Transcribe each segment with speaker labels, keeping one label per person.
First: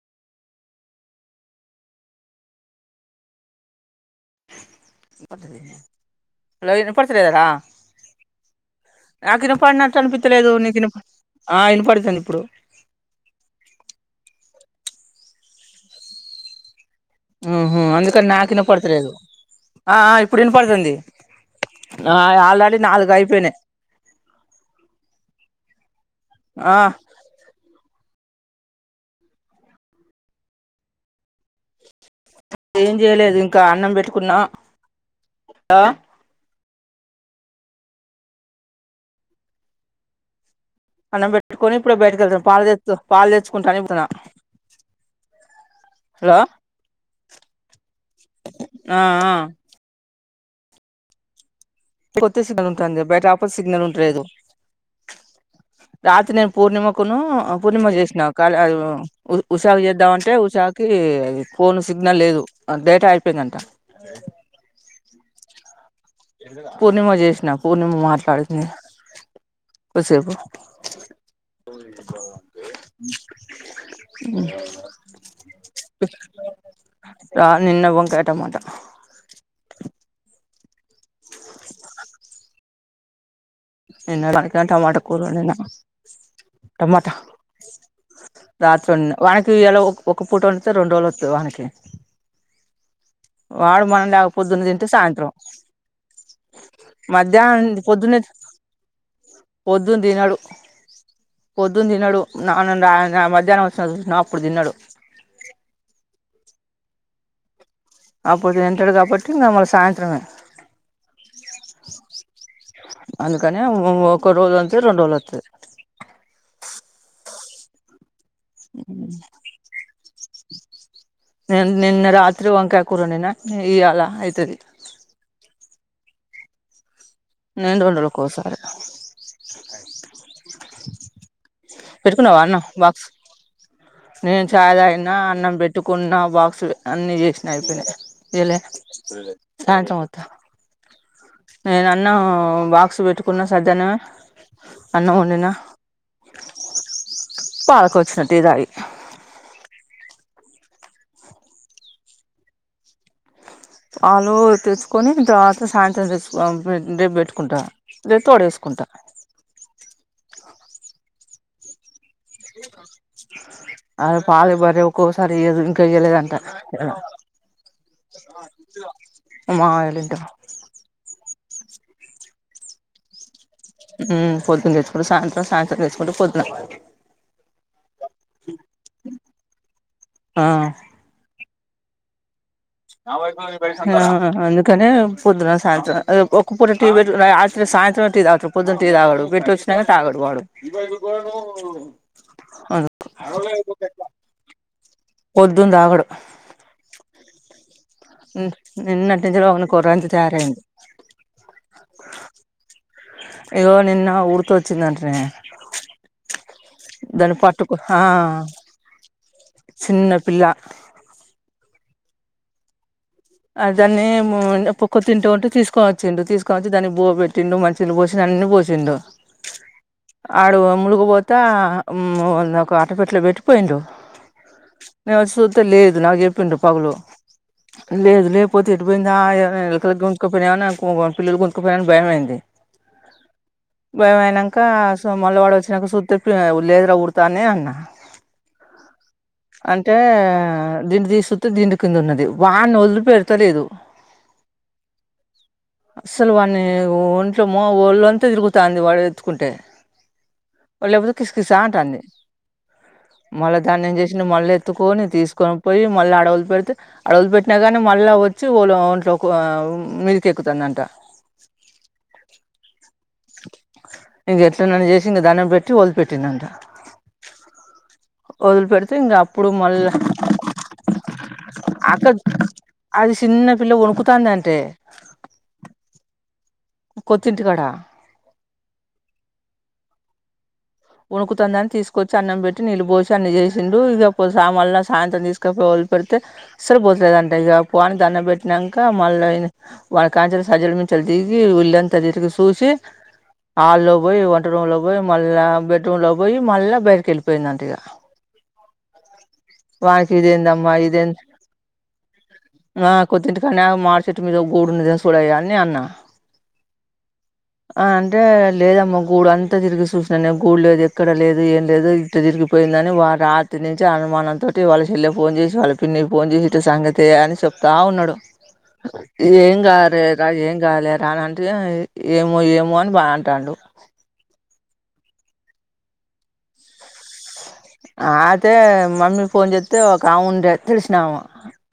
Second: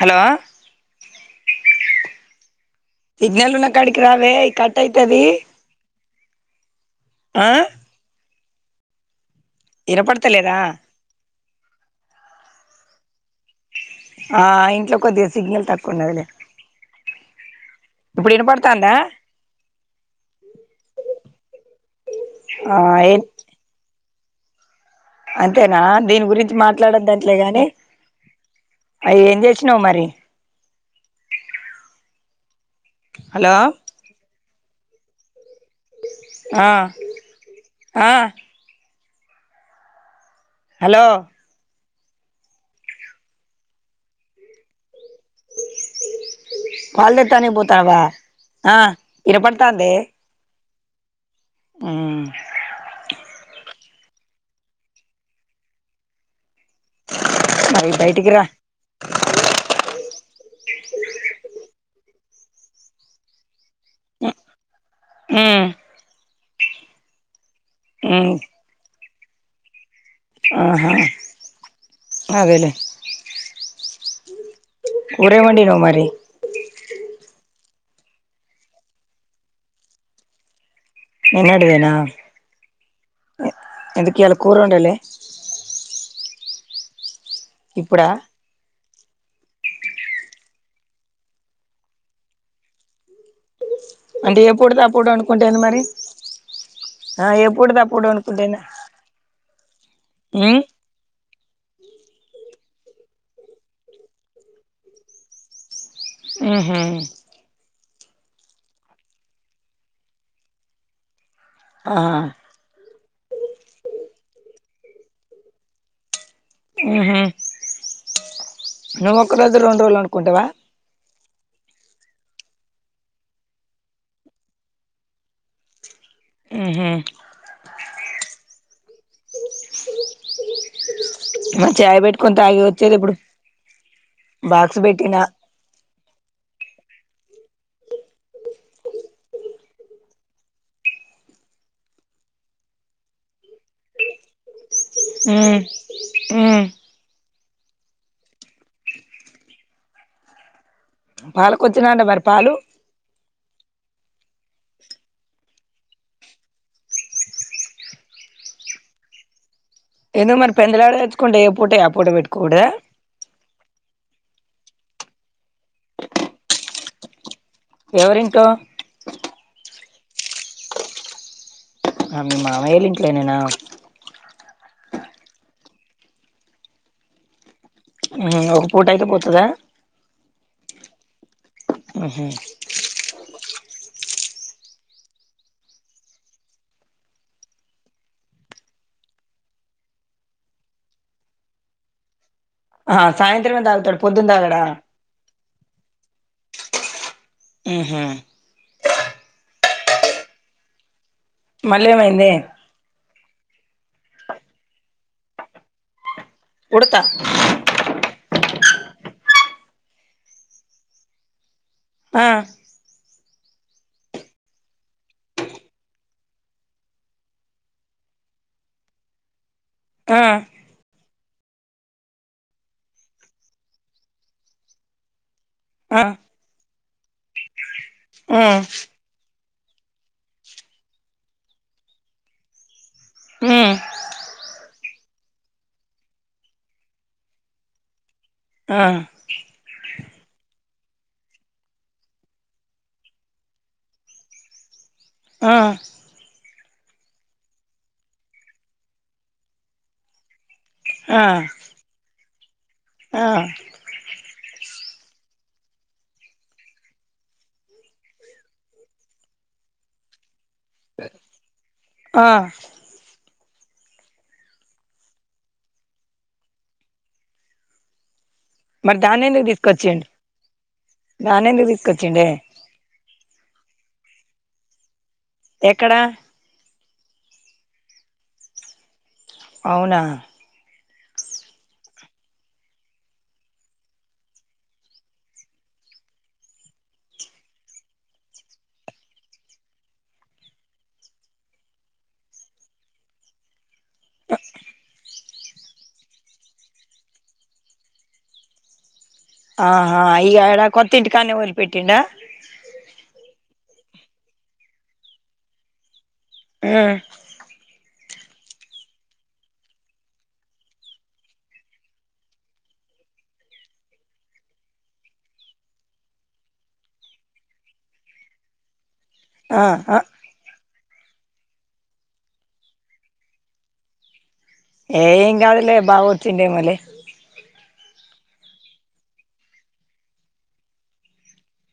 Speaker 1: Hello signal ఉన్న కడికి రావే కట్ అయితది
Speaker 2: హలో వినపడుతులేదా
Speaker 1: ఆ
Speaker 2: నాకిన పడినట్టు అనిపించలేదు
Speaker 1: ఇనపడతలేదా
Speaker 2: నీకు ఆ వినపడుతుంది ఇప్పుడు
Speaker 1: ఆ ఇంట్లో కొద్దిగా సిగ్నల్ తక్కువ ఉన్నది లే
Speaker 2: మ్మ్ హ్మ్ అందుకని నాకు వినపడతలేదు ఆ ఇప్పుడు వినపడుతుంది ఆ ఆల్రెడీ
Speaker 1: ఆ
Speaker 2: నాలుగు
Speaker 1: ఏ
Speaker 2: అయిపోయినాయి
Speaker 1: అంతేనా దీని గురించి
Speaker 2: ఆ
Speaker 1: మాట్లాడదంట్లే గాని అవి ఏం చేసినావు మరి
Speaker 2: ఏం చేయలేదు
Speaker 1: హలో
Speaker 2: ఇంకా అన్నం పెట్టుకున్నాం
Speaker 1: ఆ ఆ హలో
Speaker 2: అన్నం పెట్టుకొని ఇప్పుడు బయటక వెళ్తును పాలు తె పాలు తెచ్చుకుంటనికి పోయినా హలో
Speaker 1: తని పోతావా ఆ వినపడుతందె
Speaker 2: కొత్త సిగ్నల్ ఉంటుంది బయట ఆపర్ సిగ్నల్ ఉంటలేదు రాత్రి నే పూర్ణిమకును
Speaker 1: మరి
Speaker 2: పూర్ణిమ చేసిన
Speaker 1: బయటికి రా
Speaker 2: కాల్ ఉషాగ చేద్దాం తే ఉషాకి ఫోన్ సిగ్నల్ లేదు డేటా అయిపోయిందంట
Speaker 1: మ్మ్
Speaker 2: పూర్ణిమా చేసినా పూర్ణిమా
Speaker 1: మ్మ్
Speaker 2: మాట్లాడింది కూసేపు
Speaker 1: ఆహా అదేలే
Speaker 2: మ్మ్
Speaker 1: కూర ఏం వండినావ్ మరి
Speaker 2: ఆ నిన్న వంకాయ టమాటా
Speaker 1: నిన్నటి దేనా
Speaker 2: ఎన్న నాక
Speaker 1: వండలే
Speaker 2: టమాటా కూర వండిన టమాటా
Speaker 1: ఇప్పుడా
Speaker 2: రాత్ర ఉన్న వానకి ఇలా ఒక పూట వండు రెండు రోలు వస్తుంది వానకి వాడు మనం
Speaker 1: అంటే
Speaker 2: లేకపోద్దున్న
Speaker 1: ఎప్పుడు
Speaker 2: తింటే
Speaker 1: తప్పుడు
Speaker 2: సాయంత్రం
Speaker 1: అనుకుంటేంది మరి ఆ
Speaker 2: మధ్యాహ్నం
Speaker 1: ఎప్పుడు తప్పుడు
Speaker 2: పొద్దున్నే
Speaker 1: అనుకుంటేంది
Speaker 2: పొద్దున్న తినడు
Speaker 1: ఉమ్
Speaker 2: పొద్దున్న తినడు నాన్నన్న నా మధ్యాహ్నం వస్తున చూసిన అప్పుడు తిన్నాడు
Speaker 1: మ్మ్ హ్మ్
Speaker 2: అప్పుడు తింటాడు కాబట్టి మల్ల ఇగ సాయంత్రమే
Speaker 1: ఆహా
Speaker 2: అందుకనే ఒక రోజులు అంత రెండు రోజులు వస్తది
Speaker 1: మ్మ్ హ్మ్ నువ్ ఒక రోజు రెండు రోజులు అనుకుంటావా
Speaker 2: న నిన్న రాత్రి వంకయ కురా వండిన నిన్న ఈ అలా అయితది
Speaker 1: మ్మ్ హ్మ్
Speaker 2: నేంటండడు ఓకో సారీ
Speaker 1: మా చాయ్ పెట్టుకొని
Speaker 2: పెట్టుకున్నావా అన్నం
Speaker 1: తాగి వచ్చేది
Speaker 2: బాక్స్
Speaker 1: ఇప్పుడు
Speaker 2: నేను చాయ
Speaker 1: బాక్స్
Speaker 2: తాగిన
Speaker 1: పెట్టినా
Speaker 2: అన్నం పెట్టుకు కున్నా బాక్స్ అన్ని చేసినా అయిపోయినాయి ఎళ సాయంత్రం పోతా నేన అన్న బాక్స్ పెట్టుకున్నా సధ్యనే
Speaker 1: మ్మ్ మ్మ్
Speaker 2: పాలకి వచ్చిన టీ తాగి
Speaker 1: పాలకి వచ్చిన అంటే మరి పాలు
Speaker 2: ఆలు తెచ్చుకొని తర్వాత సాయంత్రం తెసుడేబ పెట్టుకుంటా లేే తోడ వేసుకు కుంట
Speaker 1: ఏదో మరి పెందలాడ వచ్చుకుంటే ఏ పూట ఆ పూట పెట్ట
Speaker 2: [inaudible] ఆ పాల బర్రె ఒక్కోకసారి ఇయ్యదు ఇంకా ఇయ్యలేదంట.
Speaker 1: ఎవరింట్లో
Speaker 2: మా మామయ్య ఇంట
Speaker 1: ఆ మీ మామయోల ఇంట్లనేేనా
Speaker 2: మ్మ్ పొద్దున తెచ్చుకుంటే సాయంత్రం, సాయంత్రం తెచ్చుకుంటే పోద్దున
Speaker 1: మ్ ఒక పూట అయితే పోతదా?
Speaker 2: ఆ
Speaker 1: హ్మ్ హు
Speaker 2: ఆ అందుకనే పొద్దున సాయంత్రం అదె ఒక పూట టీ పెట్టు రాత్రి సా యంత్రమే టీ తాగంతడు, పొద్దున్న తాగడు పెట్టి వచ్చిన గాని తాగడు వాడు.
Speaker 1: ఆ సాయంత్రమే తాగుతాడు పొద్దున తాగడా
Speaker 2: పొద్దున తాగడు
Speaker 1: ఉహు
Speaker 2: మ్ నిన్నటి నించో రంది తయారయంది
Speaker 1: మళ్ళెమైందే?
Speaker 2: ఇగో నిన్న ఉడ్త వచ్చిందంటనే, ప్చ్
Speaker 1: ఉడత
Speaker 2: దాని పట్టుకు ఆఁ చిన్న పిల్ల
Speaker 1: ఆఁ
Speaker 2: ఆ దాన్ని మో పొక్క తింటూ ఉంటే తీసుకోని వచ్చిండు, తీసుకొనొచ్చి దానికి బువ్వ పెట్టిండు, మంచి నీళ్ళు పోసిండు. అన్ని పోసిండు.
Speaker 1: [inaudible]
Speaker 2: ఆడు ములుగు బో తే మ్మ్ ఒక అట్ట పెట్లె పెట్టి పోయిండు. నేను వొచ్చి సూ తే లేదు
Speaker 1: ఆ
Speaker 2: నాకు చెప్పిండు పగులు. లేదు
Speaker 1: ఆ
Speaker 2: లేపోతే ఎటు పోయిందా అయో అని ఎలుకలు గుంజుక పోయినయా, ననుకొ పిల్లులు గుంజుక పోయినయా అని భయమైంది.
Speaker 1: ఉమ్
Speaker 2: భయమైనాంకా మల్ల వాడు వొచ్చినంక సూత్తే, లేదు రా ఉడుత అని అన్నా.
Speaker 1: ఆ
Speaker 2: అంటే దిండు తీసి సూత్తే దిండు కింద ఉన్నది వా ణ్ణి వదిలి పెడుతలేదు.
Speaker 1: ఆ
Speaker 2: అస్సలు వాణ్ణి ఒంట్లో ఒళ్ళంతా తిరుగుతాంది వాడు ఎత్తుకుంటే. లేపోతే
Speaker 1: ఆ
Speaker 2: కిస్ కిసా అంటాంది.
Speaker 1: ఆ
Speaker 2: మళ్ళ దాన్ని ఏం చేసిండు మళ్ళ ఎత్తుకు పోని తీసుకొనిపోయి మళ్ళ ఆడ వదిలిపెడితే ఆడ వదిలిపెట్ ట్న కానీ మళ్ళ వోచ్చి ఓలా ఓంట్లో కొ మీదికి ఎక్
Speaker 1: ఆఁ
Speaker 2: ఇంగ ఎట్లనన్న చేసి ఇంగ దండం పెట్టి వదిలిపెట్టిండంటా వదిలి పెడితే
Speaker 1: మరి
Speaker 2: ఇంకా
Speaker 1: దాన్ని ఎందుకు
Speaker 2: అప్పుడు మళ్ళా
Speaker 1: తీసుకొచ్చిండు దాన్ని ఎందుకు
Speaker 2: అకక్
Speaker 1: తీసుకొచ్చిండే
Speaker 2: అది చిన్న పిల్ల వణుకుతాంది అంటే.
Speaker 1: ఎక్కడా
Speaker 2: కొత్తింటికాడా.
Speaker 1: అవునా
Speaker 2: వణుకుతుందని తీసుకొచ్చి అన్నం పెట్టి, నీళ్ళు పోసి, అన్ని చేసిండు. ఇగ సా మళ్ల సాయంత్రం తీసుకపో పెడితే సలు పోతలేదంట ఇగ పో అని దండం పెట్టినంక మళ్ళ ఇని వాణి కాంచేలి సజ్జలు మీ దించెలి దిగి ఒళ్ళంత తిరిగి సూసి
Speaker 1: [inaudible]
Speaker 2: హాల్లో బొయి వంట రూం లో బోయి మళ్ళా బెడ్రూంలకు బోయి, మళ్ళ బయటికి ఎళ్ళిపోయిందంట ఇగా.
Speaker 1: ఆహా
Speaker 2: వాణ్కి
Speaker 1: ఇగ ఆడ
Speaker 2: ఇదేందమ్మా
Speaker 1: కొత్త
Speaker 2: ఇదేం
Speaker 1: ఇంటికాన్నే వదిలిపెట్టిండా
Speaker 2: మా కొత్తింటి ఇక్కన్నే మాడి చెట్టుమీద గూడు ఉన్నదేమో సూడయ్యా అని నే అన్నా.
Speaker 1: ఆఁ
Speaker 2: ఆ అంటే లేదమ్మ గూడు అంతా తిరిగి చూసిన నే గూడు లేదు ఎక్కడ లేదు ఏం లేదు ఇటు తిరిగిపోయిందని వాడు రాత్రి నుంచి అనుమానంతోటి వాళ్ళ చెల్లెకు ఫోన్ చే సి వాళ్ళ పిన్నికి ఫోన్ చేసి ఇట్ట సంగతే అని చెప్తా ఉన్నాడు. ఏం
Speaker 1: ఆ ఆ
Speaker 2: గారే రా ఏం కాలే తానంటే ఏమో ఏమో అని బా అంటాండు
Speaker 1: యే ఏం కాదులే బావోచ్చిండే ఏమోలే
Speaker 2: అత్తే మమ్మీ ఫోన్ చేస్తే ఒక ఆమె ఉండే తెలిసినామ.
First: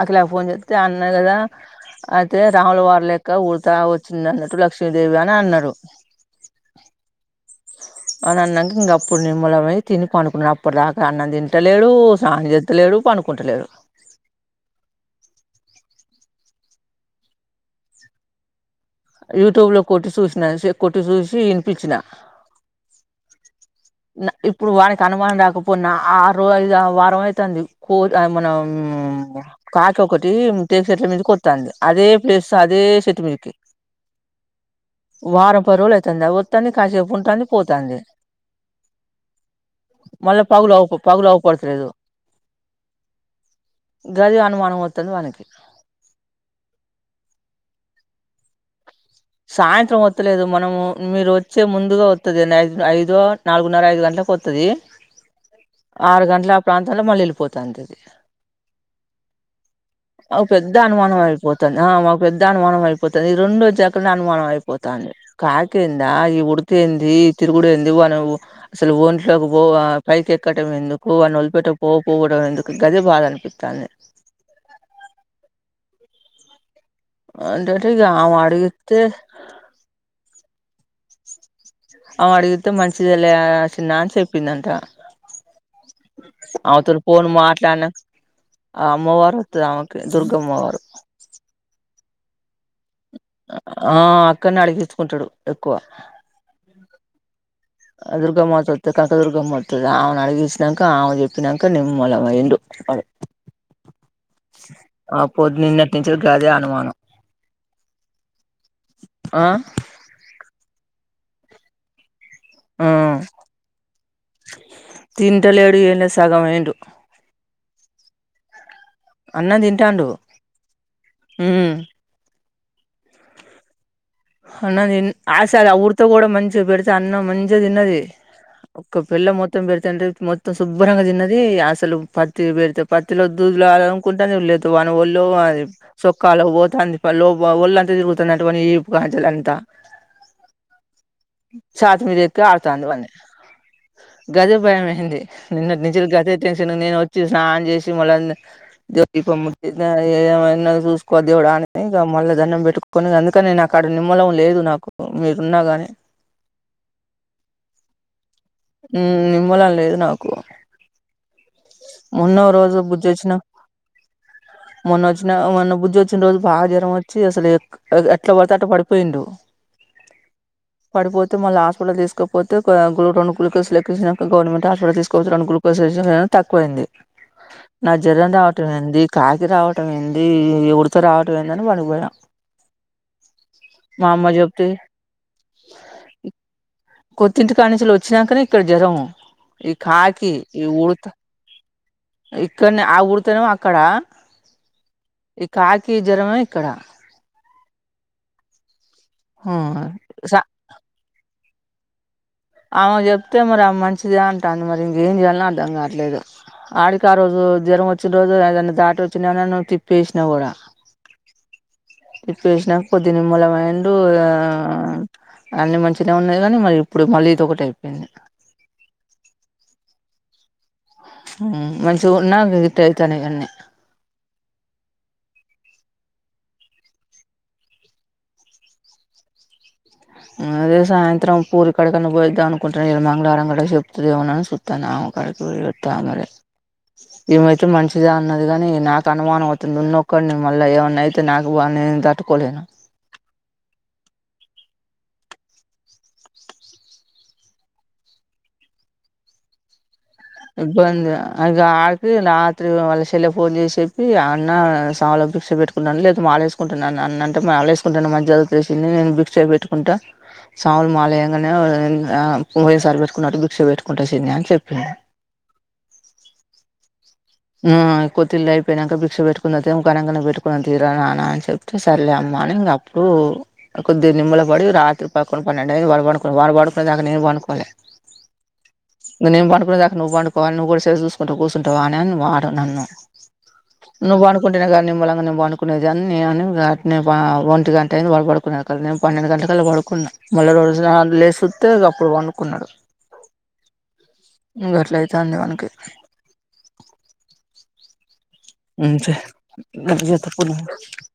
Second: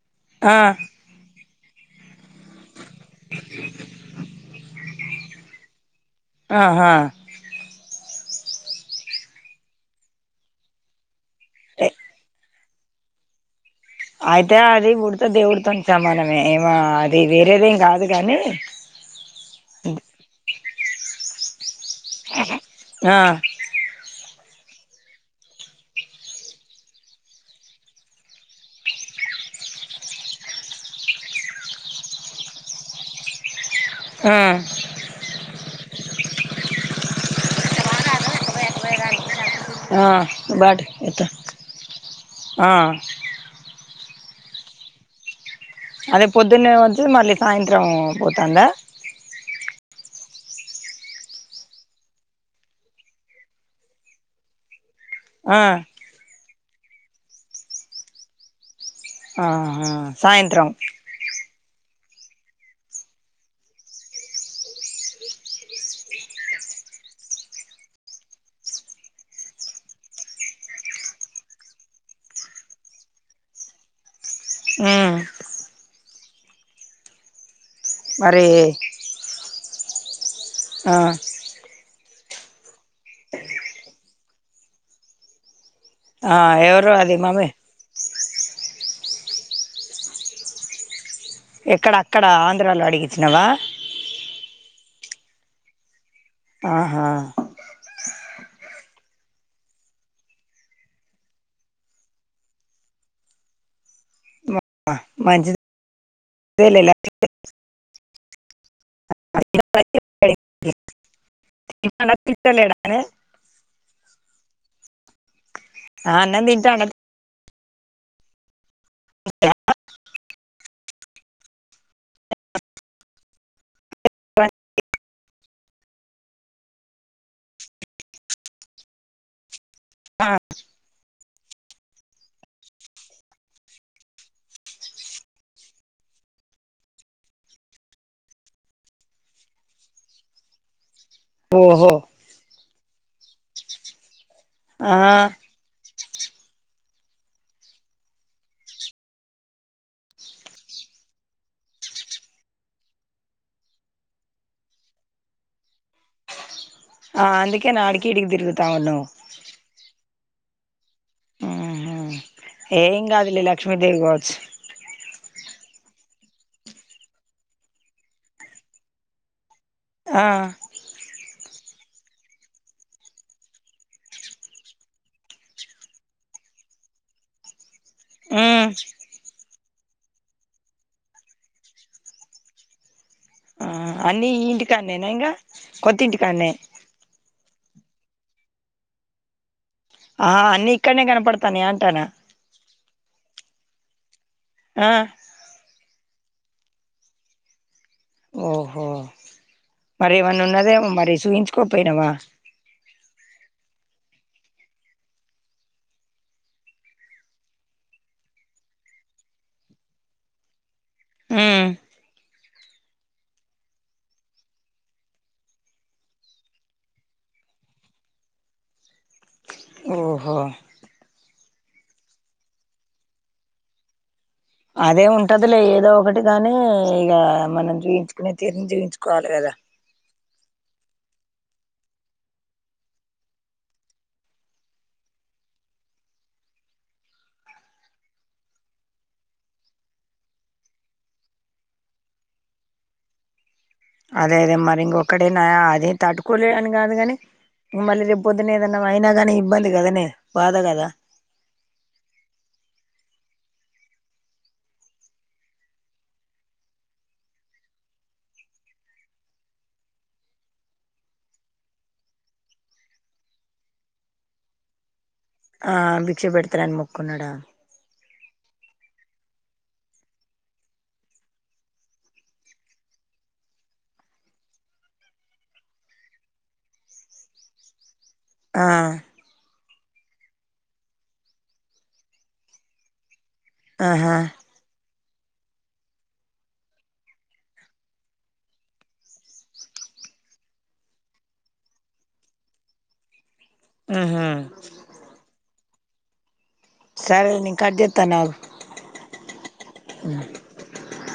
Speaker 2: అఖిలాకి ఫోన్
Speaker 1: ఆ
Speaker 2: చేస్తే అన్నా కదా అ తే రాముల వారు లెక్క ఊడతా వచ్చింద అన్నట్టు లక్ష్మీదేవి అని అన్నరు.
Speaker 1: ఆహా
Speaker 2: అని అన్నంక అప్పుడు నిమ్మలమై తిని పనుకున్నాడు, అప్పుదాకా అన్నం
Speaker 1: ఎ
Speaker 2: తింటలేడు స్నానం చే లేడు పనుకుంటలేడు
Speaker 1: అయితే అది ముడితే దేవుడితోని సమానమే ఏమ అది వేరేదేం కాదు గాని.
Speaker 2: యూట్యూబ్ లో కొట్టి చూసిన చె కొట్టి చూసి వినిపించినా.
Speaker 1: ఆ
Speaker 2: నా ఇప్పుడు వానికి అనుమానం రాకపోనా ఆ ఆరు ఐదు వారం అయితాంది కో మనం కాకి ఒకటి టేకు చెట్ల మీదకి కొత్తాంది అదే ప్లేస్ అదే సెట్ మీదకి.
Speaker 1: ఆ
Speaker 2: పరువులయతాంది వత్తాది కాసేపు ఉంటుంది పోతంది.
Speaker 1: ఆ
Speaker 2: మళ్ళా పగులు
Speaker 1: బాట్
Speaker 2: అవు
Speaker 1: ఎత్త
Speaker 2: పగులు అవుపడుతు లేదు.
Speaker 1: ఆ
Speaker 2: గదే అనుమానం అవుతది మనకి
Speaker 1: అదే పొద్దున్నే వచ్చి మళ్ళీ సాయంత్రం పోతందా.
Speaker 2: సాయంత్రం వత్తలేదు మనము మీరు వచ్చే ముందుగా వత్తది, ఐదు ఐదో నాలుగున్నర ఐదు గంటలకు వొత్తది. దే
Speaker 1: ఆ
Speaker 2: ఆరు గంటల ఆ ప్రాంతంలో మళ్ళీ వెళ్ళిపోతంది అది.
Speaker 1: ఆహా
Speaker 2: అవ్
Speaker 1: సాయంత్రం
Speaker 2: పెద్ద అనుమానం అయిపోతంది ఆ మాకు పెద్ద అనుమానం అయిపోతది ఈ రెండు జ అక్కన్నే అనుమానం అయిపోతంది కాకియెంద ఈ ఉడితేంది తిరుగుడుయేంది వానవ్ అసలు. ఒంట్లోకి పో పైకి ఎక్కడం ఎందుకు వాని వలిపెట్ట పో పోవడం ఎందుకు గదే బాధ అనిపితంది.
Speaker 1: ఆ
Speaker 2: ఆల్రెడీ ఇగ ఆమే
Speaker 1: మరి
Speaker 2: అడిగితే
Speaker 1: ఆ
Speaker 2: ఆమె అడగితే మంచిగా లే చిన్న అని చెప్పిందంట.
Speaker 1: ఆ ఎవరు
Speaker 2: అవతల
Speaker 1: అది
Speaker 2: పోన్
Speaker 1: మమ్మీ
Speaker 2: మాట్లాన్న ఆ అమ్మవారు వతది ఆమెకి దుర్గ అమ్మవారు
Speaker 1: ఇక్కడ ఆంధ్రాలో అడిగిత్
Speaker 2: ఆ అక్కన్నే అడిగించుకుంటాడు ఎక్కువ
Speaker 1: ఆహా
Speaker 2: దుర్గమ్మతుంది కనక దుర్గమ్మతది ఆమెను అడిగించినాక ఆమె చెప్పాక నిమ్మలమయిండు.
Speaker 1: [inaudible]
Speaker 2: ఆ పొద్దు
Speaker 1: మంచిదే
Speaker 2: నిన్న నుంచి గాదే
Speaker 1: లే
Speaker 2: అనుమానం ఆ
Speaker 1: ఈ పండక్కి
Speaker 2: ఆ
Speaker 1: ఇత్తలేడనే
Speaker 2: తింటలేడు ఇన్నే సగం
Speaker 1: అన్నం
Speaker 2: అయిండు
Speaker 1: తింటాడు
Speaker 2: అన్నం తింటండు ఉ అన్నది అసల్ ఆ ఉడతా కూడా మంచిగా పెడితే అన్నమ్ మంచిగా తిన్నది. ఒక్క పిల్ల మొత్తం పెడాతంటే మొత్తం శుభ్రంగా తిన్నది ది అసలు పత్తి బెడితే పత్తిలో దూదిలో అనంకుంటంది లేదు వాని ఒళ్ళో అది సొక్కా వాళ్ళకు పోతాంది పళ్లోబ ఒళ్ళంతా తిరుగుతాంది అంట వాని ఈప్ బాజులంత
Speaker 1: ఓహో
Speaker 2: చుతుమీది ఎక్కి ఆడ్ వ గదే [unintelligible]
Speaker 1: ఆ
Speaker 2: భయమేసింది నిన్నటి నుంచ్ జర్ గతే టెన్షన్ నేను వచ్చి స్నానమ్ చేసి [unintelligible] చూసుకో దేవుడా అని ఇ మళ్ళ దండం పెట్టుకొని అందుకని నే నా క్కడ నిమ్మలం లేదు నాకు మీరున్నాగాని
Speaker 1: ఆ అందుకేనా అడికి ఇడికి దిరుగ్
Speaker 2: ఉ నిమ్మలమ్ లేదు నాకు మొన్న ఓ రోజు
Speaker 1: ఏం
Speaker 2: బుజచ్చిన
Speaker 1: కాదులే లక్ష్మీదేవి కావచ్చు
Speaker 2: మన వ మన బుద్ధి వచ్చిన రోజు బగ జరం వచ్చి అసలు ఎట్లా పడితే అట పడిపోయిండు
Speaker 1: ఆ
Speaker 2: మళ్ళ హాస్పిటల్ తీసుకపోతే రెండు గులుకోసులు ఎక్కించినాక గవర్మెంట్ హాస్పిటల్ తీసుకోతే రెండు గులుకోసుకు వేసినక తక్కువయింది నా జరం రావటం
Speaker 1: ఉమ్
Speaker 2: ఏంది కా ఇది రావటం ఏంది ఎవరితో రావటం ఏందని అడిపోయాం
Speaker 1: అన్ని ఈ ఇంటికాన్నేనా ఇంకా కొత్త ఇంటికాన్న
Speaker 2: ఇంటి కానించలు వచ్చినాకనే ఇక్కడ జ్వరం ఈ కాకి ఈ ఊడత
Speaker 1: తనే అంటానా
Speaker 2: ఆ ఊడితేనేమో అక్కడ
Speaker 1: ఆ
Speaker 2: క జ్వరమా ఇక్కడ
Speaker 1: ఓహో మరి ఏమన్న ఉన్నదే మరి చూపించుకోపోయినావ
Speaker 2: ఆమె చెప్తే మరి ఆ మంచిదే అంటుంది మరి ఇంకేం చేయాలలో అర్థం కావట్లేదు ఆడికి ఆ రోజు జ్వరం వచ్చిన రోజు ఏద దాటి వచ్చిన తిప్పేసినా కూడా
Speaker 1: ఆ
Speaker 2: ఇ పేసినాక పొదిని నిమ్మలఅయిండు అన్ని మంచినే ఉన్నాయి కానీ మరి ఇప్పుడు మళ్ళీ ఇది ఒకటి అయిపోయింది
Speaker 1: ఓహో
Speaker 2: మంచిగా ఉన్నా ఇట అయితనయీ అన్ని
Speaker 1: అదే ఉంటదిలే ఏదో ఒకటి గాని ఇక మనం చూపించుకుని తీరుని చూయిచుకోవాలి కదా
Speaker 2: అదే సాయంత్రం పూరి కడకన్నా పోయిద్దాం అనుకుంటున్నాను ఇ మంగళారం కదా చెప్తుందిమనని చూస్తానా కడకి వ వెతు మరి [inaudible] ఇమా అయితే మంచిద అన్నది కాని నాకు అనుమానం అవుతుంది ఉన్నొక్కడు నేను మళ్ళా ఏమన్నా అయితే నాకుా నేను తట్టుకోలేను
Speaker 1: అదే అదే మరి ఇంకొకడేనా అదే తట్టుకోలే అని కాదు కాని ఇంకా రేపు పొద్దున్న ఏదైనా అయినగనే ఇబ్బంది అదనే
Speaker 2: ఇబ్బంది [inaudible] ఫోన్ చేసి చెప్పి ఆ అన్న సలో పిక్ష పెట్టుకుంటన్నాను లేదా మా ఆ వేసుకుంటున్నాన్న అన్న అంటే మాలా వేసుకుంటాను మధ్య తెసింది నేను బిక్యి పెట్టుకుంటా సాములు మాలయ్యగానే పోయేసారి పెట్టుకున్నట్టు బిక్ష పెట్టుకుంటా చిన్ని అని చెప్పిన [inaudible]
Speaker 1: ఆ భిక్ష పెడతాఅని ముఖ
Speaker 2: ఆ కోతిలా పోయినాక భిక్ష పెట్టుకుని ఇంకానక పెట్టుకుని తీర నాన్న అని చెప్తే సర్లే అమ్మాని ఇంక అప్పుడు కొద్ది నిమ్మల పడి రాత్రి పక్కొండు పన్నెండు అయిది వడు పడుకో వడు పడుకునే దాక నేను పనుకోలీ
Speaker 1: ఆ
Speaker 2: నేను పండుకునే దాకా నువ్వు పండుకోవా నువ్వు కూడా సెల్లు చూసుకుంట కుసుంటవ అనే వాడు నన్ను
Speaker 1: ఆహా
Speaker 2: నువ్వు అనుకుంటున్నా నిమ్మళంగా పండుకునేదిన్ని ఒంటి గంట అయింది పడ పడుకునేన్నా కదా నేను పన్నెండు గంటలకిలా పడుకున్నా మళ్ళీ లేసి చూస్తే ఇగ అప్పుడు పండుకునడు
Speaker 1: ఉహు
Speaker 2: గట్లాయితంది వాడికి
Speaker 1: సరే నేను కట్ చెత్తని ఆగు
Speaker 2: ఉమ్ సరే [inaudible]